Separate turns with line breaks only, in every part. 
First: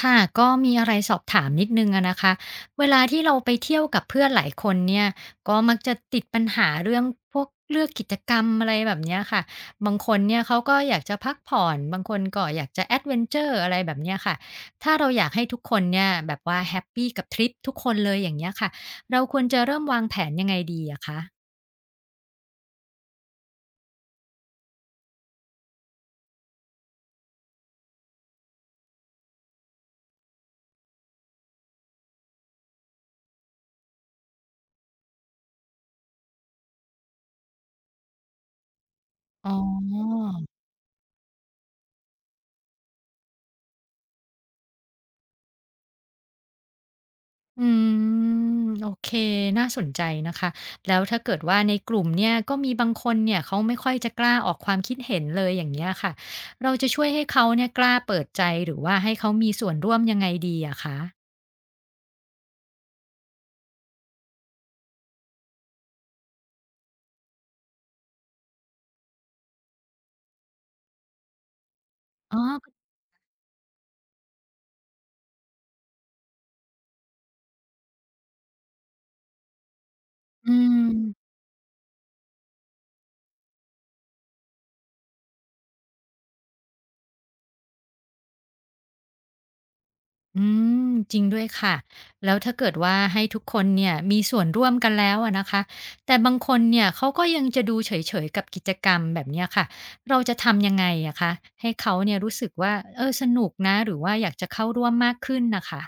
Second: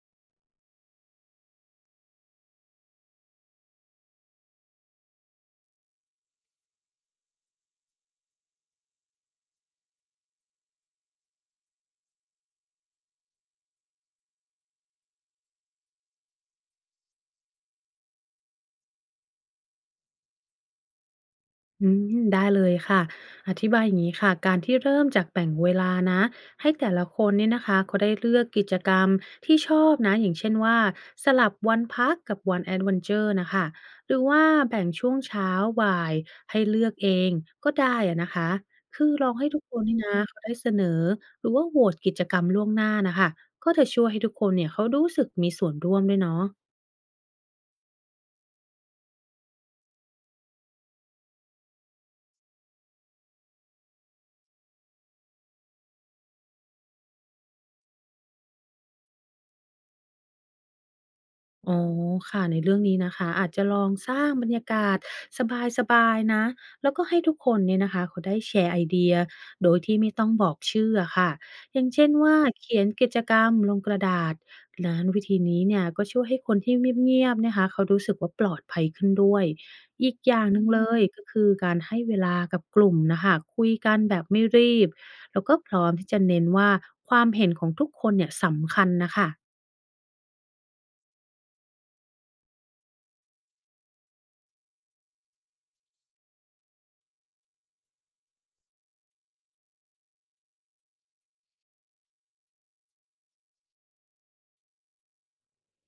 ค่ะก็มีอะไรสอบถามนิดนึงอะนะคะเวลาที่เราไปเที่ยวกับเพื่อนหลายคนเนี่ยก็มักจะติดปัญหาเรื่องพวกเลือกกิจกรรมอะไรแบบเนี้ยค่ะบางคนเนี่ยเขาก็อยากจะพักผ่อนบางคนก็อยากจะแอดเวนเจอร์อะไรแบบเนี้ยค่ะถ้าเราอยากให้ทุกคนเนี่ยแบบว่าแฮปปี้กับทริปทุกคนเลยอย่างเงี้ยค่ะเราควรจะเริ่มวางแผนยังไงดีอะคะ
อืมได้เลยค่ะ อธิบายอย่างนี้ค่ะการที่เริ่มจากแบ่งเวลานะให้แต่ละคนเนี่ยนะคะเขาได้เลือกกิจกรรมที่ชอบนะอย่างเช่นว่าสลับวันพักกับวันแอดเวนเจอร์นะคะหรือว่าแบ่งช่วงเช้าบ่ายให้เลือกเองก็ได้อะนะคะคือลองให้
อ๋อ
ทุกคนนี่นะเขาได้เสนอหรือว่าโหวตกิจกรรมล่วงหน้านะคะก็จะช่วยให้ทุกคนเนี่ยเขารู้สึกมีส่วนร่วมด้วยเนาะ
อืมโอเคน่าสนใจนะคะแล้วถ้าเกิดว่าในกลุ่มเนี่ยก็มีบางคนเนี่ยเขาไม่ค่อยจะกล้าออกความคิดเห็นเลยอย่างเงี้ยค่ะเราจะช่วยให้เขาเนี่ยกล้าเปิดใจหรือว่าให้เขามีส่วนร่วมยังไงดีอะคะ
อ๋อค่ะในเรื่องนี้นะคะอาจจะลองสร้างบรรยากาศสบายๆนะแล้วก็ให้ทุกคนเนี่ยนะคะเขาได้แชร์ไอเดียโดยที่ไม่ต้องบอกชื่ออะค่ะอย่างเช่นว่า
อ๋อ
เขียนกิจกรรมลงกระดาษนั้นวิธีนี้เนี่ยก็ช่วยให้คนที่เงียบๆนะคะเขารู้สึกว่าปลอดภัยขึ้นด้วยอีกอย่างห
อื
นึ่งเลยก็
ม
คือการให้เวลากับกลุ่มนะคะคุยกันแบบไม่รีบแล้วก็พร้อมที่จะเน้นว่าความเห็นของทุกคนเนี่ยสำคัญนะคะ
อืมจริงด้วยค่ะแล้วถ้าเกิดว่าให้ทุกคนเนี่ยมีส่วนร่วมกันแล้วอะนะคะแต่บางคนเนี่ยเขาก็ยังจะดูเฉยๆกับกิจกรรมแบบเนี้ยค่ะเราจะทำยังไงอะคะให้เขาเนี่ยรู้สึกว่าเออสนุกนะหรือว่าอยากจะเข้าร่วมมากขึ้นน่ะค่ะ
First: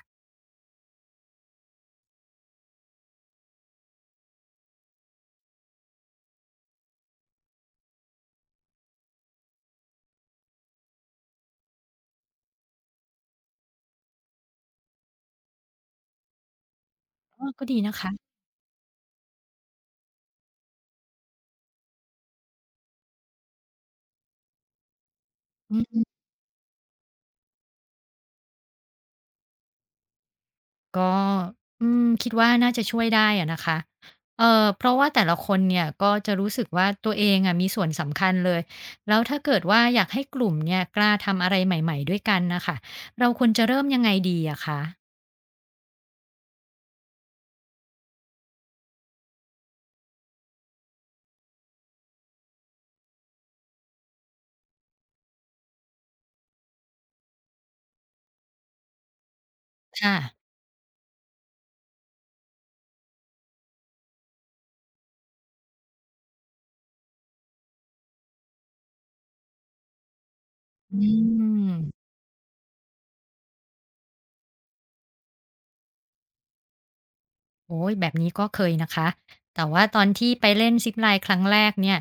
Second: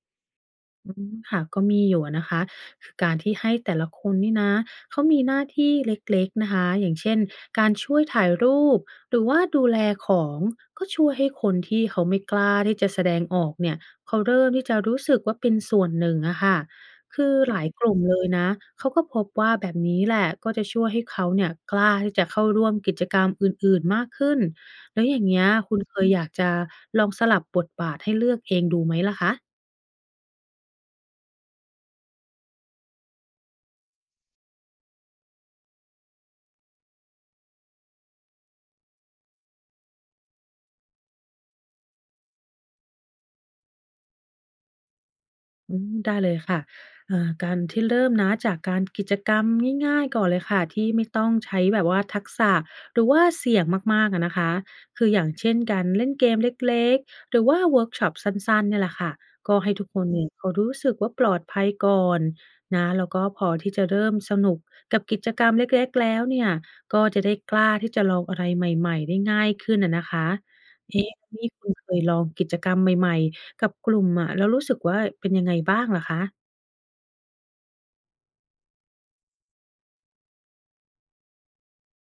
อืมค่ะก็มีอยู่อะนะคะคือการที่ให้แต่ละคนนี่นะเขามีหน้าที่เล็กๆนะคะอย่างเช่นการช่วยถ่ายรูปหรือว่าดูแลของก็ช่วยให้คนที่เขาไม่กล้าที่จะแสดงออกเนี่ยเขาเริ่มที่จะรู้สึกว่าเป็นส่วนหนึ่งอะค่ะคือ
อ้อ
หลา
ก็
ย
ดี
ก
นะ
ลุ่ม
คะ
เลยนะเขาก็พบว่าแบบนี้แหละก็จะช่วยให้เขาเนี่ยกล้าที่จะเข้าร่วมกิจกรรมอื่นๆมากขึ้นแล้วอย่างเงี้ย
อื
คุณเค
ม
ยอยากจะลองสลับบทบาทให้เลือกเองดูไหมล่ะคะ
ก็คิดว่าน่าจะช่วยได้อะนะคะเพราะว่าแต่ละคนเนี่ยก็จะรู้สึกว่าตัวเองอะมีส่วนสำคัญเลย แล้วถ้าเกิดว่าอยากให้กลุ่มเนี่ยกล้าทำอะไรใหม่ๆด้วยกันน่ะค่ะเราควรจะเริ่มยังไงดีอะคะ
อืมได้เลยค่ะการที่เริ่มนะจากการกิจกรรมง่ายๆก่อนเลยค่ะที่ไม่ต้องใช้แบบว่าทักษะหรือว่าเสี่ยงมากๆอะนะคะคืออย่างเช่นการเล่นเกมเล็กๆหรือว่าเวิร์กช็อปสั้นๆเนี่ยแหละค่ะก็ให้ทุกคน
ค่ะ
เนี่ยเขารู้สึกว่าปลอดภัยก่อนนะแล้วก็พอที่จะเริ่มสนุกกับกิจกรรมเล็กๆแล้วเนี่ยก็จะได้กล้าที่จะลองอะไรใหม่ๆได้ง่ายขึ้นอะนะคะ
อื
เอ๊ะนี่คุณเคย
ม
ลองกิจกรรมใหม่ๆ กับกลุ่มอะแล้วรู้สึกว่าเป็นยังไงบ้างเหรอคะ
โอ้ยแบบนี้ก็เคยนะคะแต่ว่าตอนที่ไปเล่นซิ p l i n e ครั้งแรกเนี่ย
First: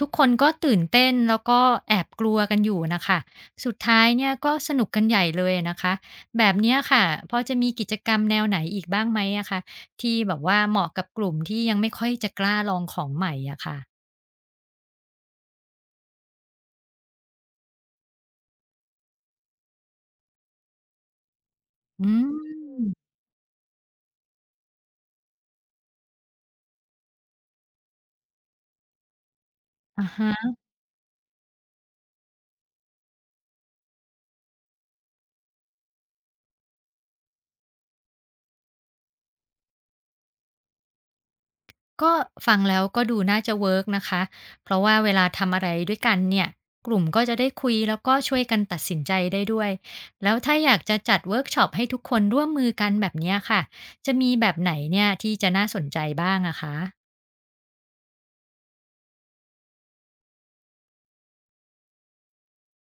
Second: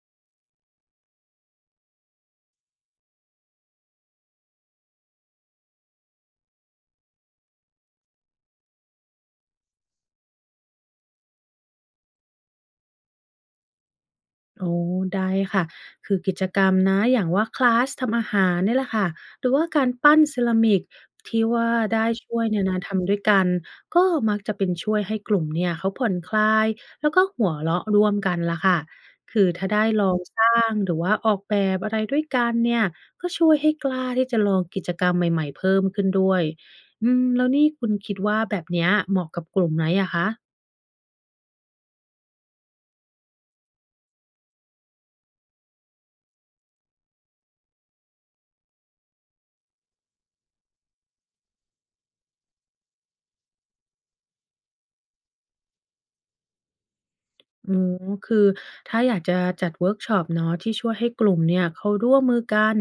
ทุกคนก็ตื่นเต้นแล้วก็แอบกลัวกันอยู่นะคะสุดท้ายเนี่ยก็สนุกกันใหญ่เลยนะคะแบบเนี้ยค่ะพอจะมีกิจกรรมแนวไหนอีกบ้างไหมอะคะที่แบบว่าเหมาะกับกลุ่มที่ยังไม่ค่อยจะกล้าลองของใหม่อะค่ะ
อ๋อได้ค่ะคือกิจกรรมนะอย่างว่าคลาสทำอาหารเนี่ยแหละค่ะหรือว่าการปั้นเซรามิกที่ว่าได้
อื
ช่วยเนี่ยนะ
ม
ทำด้วยกันก็มักจะเป็นช่วยให้กลุ่มเนี่ยเขาผ่อนคลายแล้วก็หัวเราะร่วมกันล่ะค่ะคือถ้าได้ล
อะ
องส
ฮะ
ร้างหรือว่าออกแบบอะไรด้วยกันเนี่ยก็ช่วยให้กล้าที่จะลองกิจกรรมใหม่ๆเพิ่มขึ้นด้วยอืมแล้วนี่คุณคิดว่าแบบเนี้ยเหมาะกับกลุ่มไหนอะคะ
ก็ฟังแล้วก็ดูน่าจะเวิร์กนะคะเพราะว่าเวลาทำอะไรด้วยกันเนี่ย กลุ่มก็จะได้คุยแล้วก็ช่วยกันตัดสินใจได้ด้วย แล้วถ้าอยากจะจัดเวิร์กช็อปให้ทุกคนร่วมมือกันแบบเนี้ยค่ะจะมีแบบไหนเนี่ยที่จะน่าสนใจบ้างอะคะ
อืมคือถ้าอยากจะจัดเวิร์กช็อปเนาะที่ช่วยให้กลุ่มเนี่ยเขาร่วมมือกัน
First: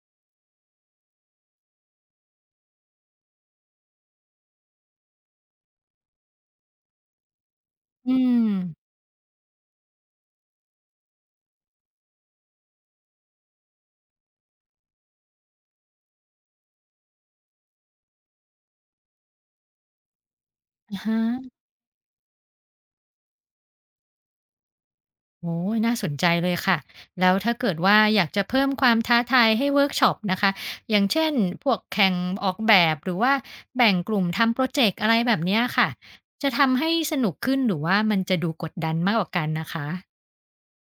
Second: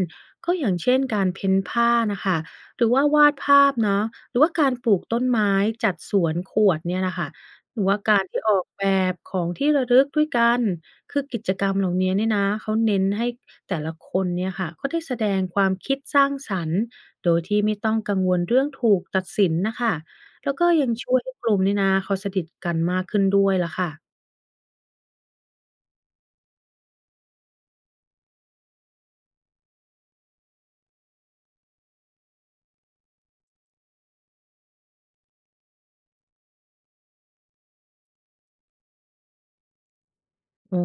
ก็อย่างเช่นการเพ้นผ้านะคะหรือว่าวาดภาพเนาะหรือว่าการปลูกต้นไม้จัดสวนขวดเนี่ยนะค่ะหรือว่า
อื
การที่
ม
ออกแบบของที่ระลึกด้วยกันคือกิจกรรมเหล่านี้เนี่ยนะเขาเน้นให้แต่ละคนเนี่ยค่ะเขาได้แสดงความคิดสร้างสรรค์โดยที่ไม่ต้องกังวลเรื่องถูกตัดสินนะคะแล้วก็ยัง
อา
ช่วยให้ก
ฮะ
ลุ่มเนี่ยนะเขาสนิทกันมากขึ้นด้วยล่ะค่ะ
โอ้ยน่าสนใจเลยค่ะ แล้วถ้าเกิดว่าอยากจะเพิ่มความท้าทายให้เวิร์กช็อปนะคะ อย่างเช่นพวกแข่งออกแบบ หรือว่าแบ่งกลุ่มทำโปรเจกต์อะไรแบบเนี้ยค่ะ จะทำให้สนุกขึ้นหรือว่ามันจะดูกดดันมากกว่ากันนะคะ
อ๋อ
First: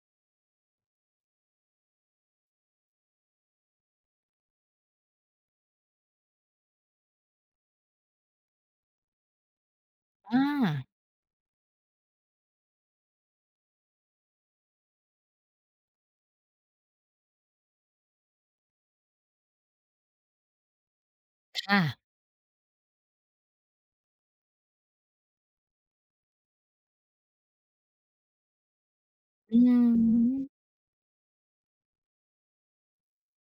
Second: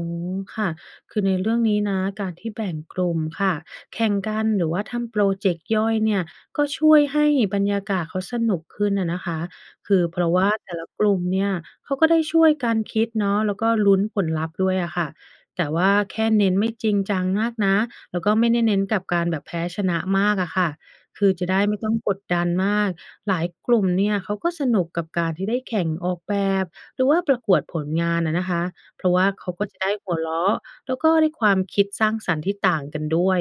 ค่ะคือในเรื่องนี้นะการที่แบ่งกลุ่มค่ะแข่งกันหรือว่าทำโปรเจกต์ย่อยเนี่ยก็ช่วยให้บรรยากาศเขาสนุกขึ้นนะนะคะคือเพราะ
อา
ว่าแต่ละกลุ่มเนี่ยเขาก็ได้ช่วยกันคิดเนาะแล้วก็ลุ้นผลลัพธ์ด้วยอะค่ะแต่ว่าแค่เน้นไม่จริงจังมากนะแล้วก็ไม่ได้เน้นกับการแบบแพ้ชนะมากอะค่ะคือจะได้ไม่
ค่ะ
ต้องกดดันมาก หลายกลุ่มเนี่ยเขาก็สนุกกับการที่ได้แข่งออกแบบหรือว่าประกวดผลงานอะนะคะ เพราะว่าเขา
อื
ก็จะได้หัวเราะ
ม
แล้วก็ได้ความคิดสร้างสรรค์ที่ต่างกันด้วย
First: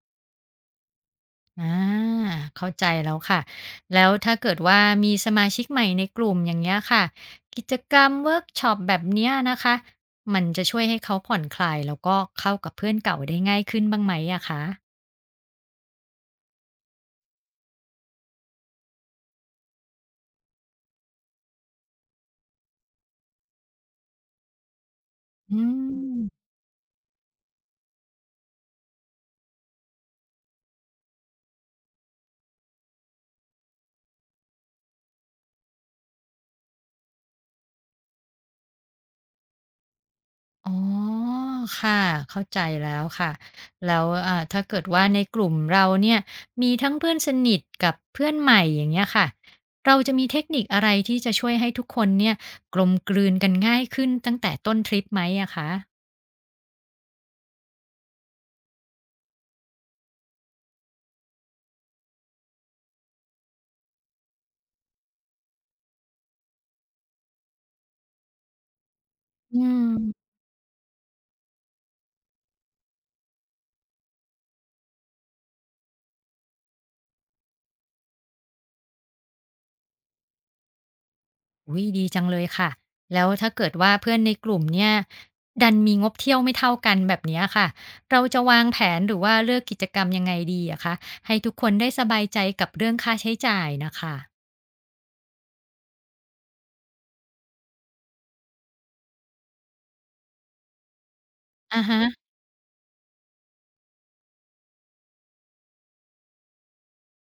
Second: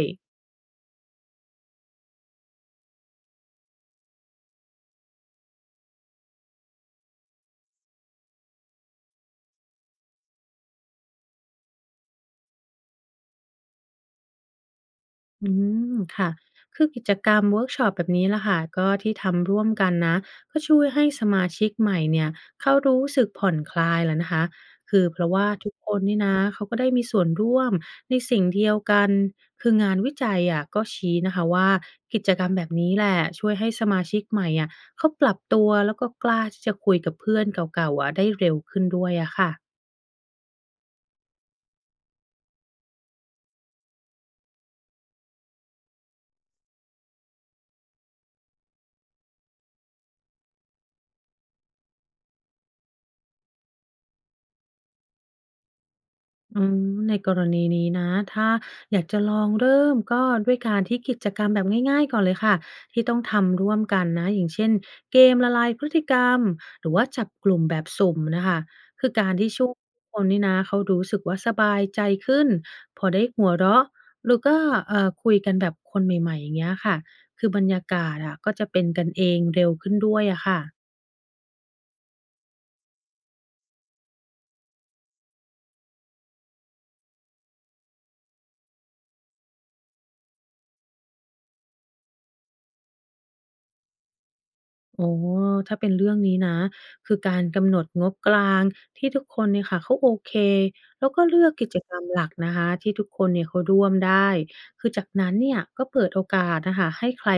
อาเข้าใจแล้วค่ะแล้วถ้าเกิดว่ามีสมาชิกใหม่ในกลุ่มอย่างเงี้ยค่ะกิจกรรมเวิร์กช็อปแบบเนี้ยนะคะมันจะช่วยให้เขาผ่อนคลายแล้วก็เข้ากับเพื่อนเก่าได้ง่ายขึ้นบ้างไหมอะคะ
อืมค่ะคือกิจกรรมเวิร์กช็อปแบบนี้ล่ะค่ะก็ที่ทำร่วมกันนะก็ช่วยให้สมาชิกใหม่เนี่ยเขารู้สึกผ่อนคลายแล้วนะคะคือเพราะว่า
อื
ทุกคนนี่นะ
ม
เขาก็ได้มีส่วนร่วมในสิ่งเดียวกันคืองานวิจัยอะก็ชี้นะคะว่ากิจกรรมแบบนี้แหละช่วยให้สมาชิกใหม่อะเขาปรับตัวแล้วก็กล้าที่จะคุยกับเพื่อนเก่าๆอะได้เร็วขึ้นด้วยอะค่ะ
อ๋อค่ะเข้าใจแล้วค่ะแล้วถ้าเกิดว่าในกลุ่มเราเนี่ยมีทั้งเพื่อนสนิทกับเพื่อนใหม่อย่างเงี้ยค่ะเราจะมีเทคนิคอะไรที่จะช่วยให้ทุกคนเนี่ยกลมกลืนกันง่ายขึ้นตั้งแต่ต้นทริปไหมอะคะ
อืมในกรณีนี้นะถ้าอยากจะลองเริ่มก็ด้วยการที่กิจกรรมแบบง่ายๆก่อนเลยค่ะที่ต้องทำร่วมกันนะอย่างเช่นเกมละลายพฤติกรรมหรือว่าจับกลุ่มแบบสุ่มนะคะคือการที่
อื
ช่วย
ม
คนนี่นะเขารู้สึกว่าสบายใจขึ้นพอได้หัวเราะหรือก็คุยกันแบบคนใหม่ๆอย่างเงี้ยค่ะคือบรรยากาศอะก็จะเป็นกันเองเร็วขึ้นด้วยอะค่ะ
อุ๊ยดีจังเลยค่ะ แล้วถ้าเกิดว่าเพื่อนในกลุ่มเนี่ยดันมีงบเที่ยวไม่เท่ากันแบบเนี้ยค่ะเราจะวางแผนหรือว่าเลือกกิจกรรมยังไงดีอะคะให้ทุกคนได้สบายใจกับเรื่องค่าใช้จ่ายน่ะค่ะ
โอ้ถ้าเป็นเรื่องนี้นะคือการกำหนดงบกลางที่ทุกคนเนี่ยค่ะเขาโอเคแล้วก็เลือกกิจ
อะ
กร
ฮะ
รมหลักนะคะที่ทุกคนเนี่ยเขาร่วมได้คือจากนั้นเนี่ยก็เปิดโอกาสนะคะให้ใคร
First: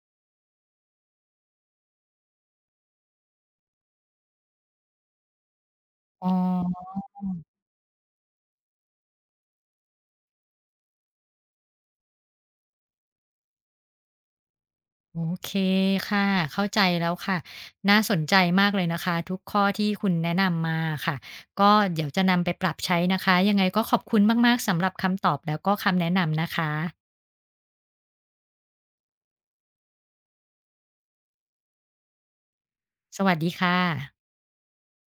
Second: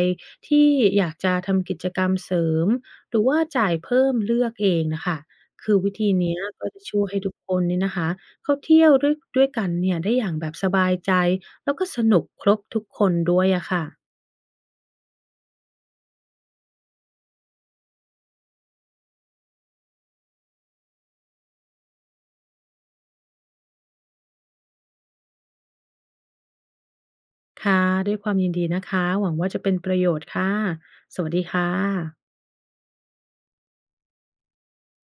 ที่อยากจะทำกิจกรรมเสริมหรือว่าจ่ายเพิ่มเลือกเองนะคะคือวิธี
อ๋
เนี้ยก็จะ
อ
ช่วยให้ทุกคนเนี่ยนะคะเขาเที่ยวด้วยกันเนี่ยได้อย่างแบบสบายใจแล้วก็สนุกครบทุกคนด้วยอะค่ะ
โอเคค่ะเข้าใจแล้วค่ะน่าสนใจมากเลยนะคะทุกข้อที่คุณแนะนำมาอะค่ะก็เดี๋ยวจะนำไปปรับใช้นะคะยังไงก็ขอบคุณมากๆสำหรับคำตอบแล้วก็คำแนะนำนะคะ
ค่ะ ด้วยความยินดีนะคะ หวังว่าจะเป็นประโยชน์ค่ะ สวัสดีค่ะ
สวัสดีค่ะ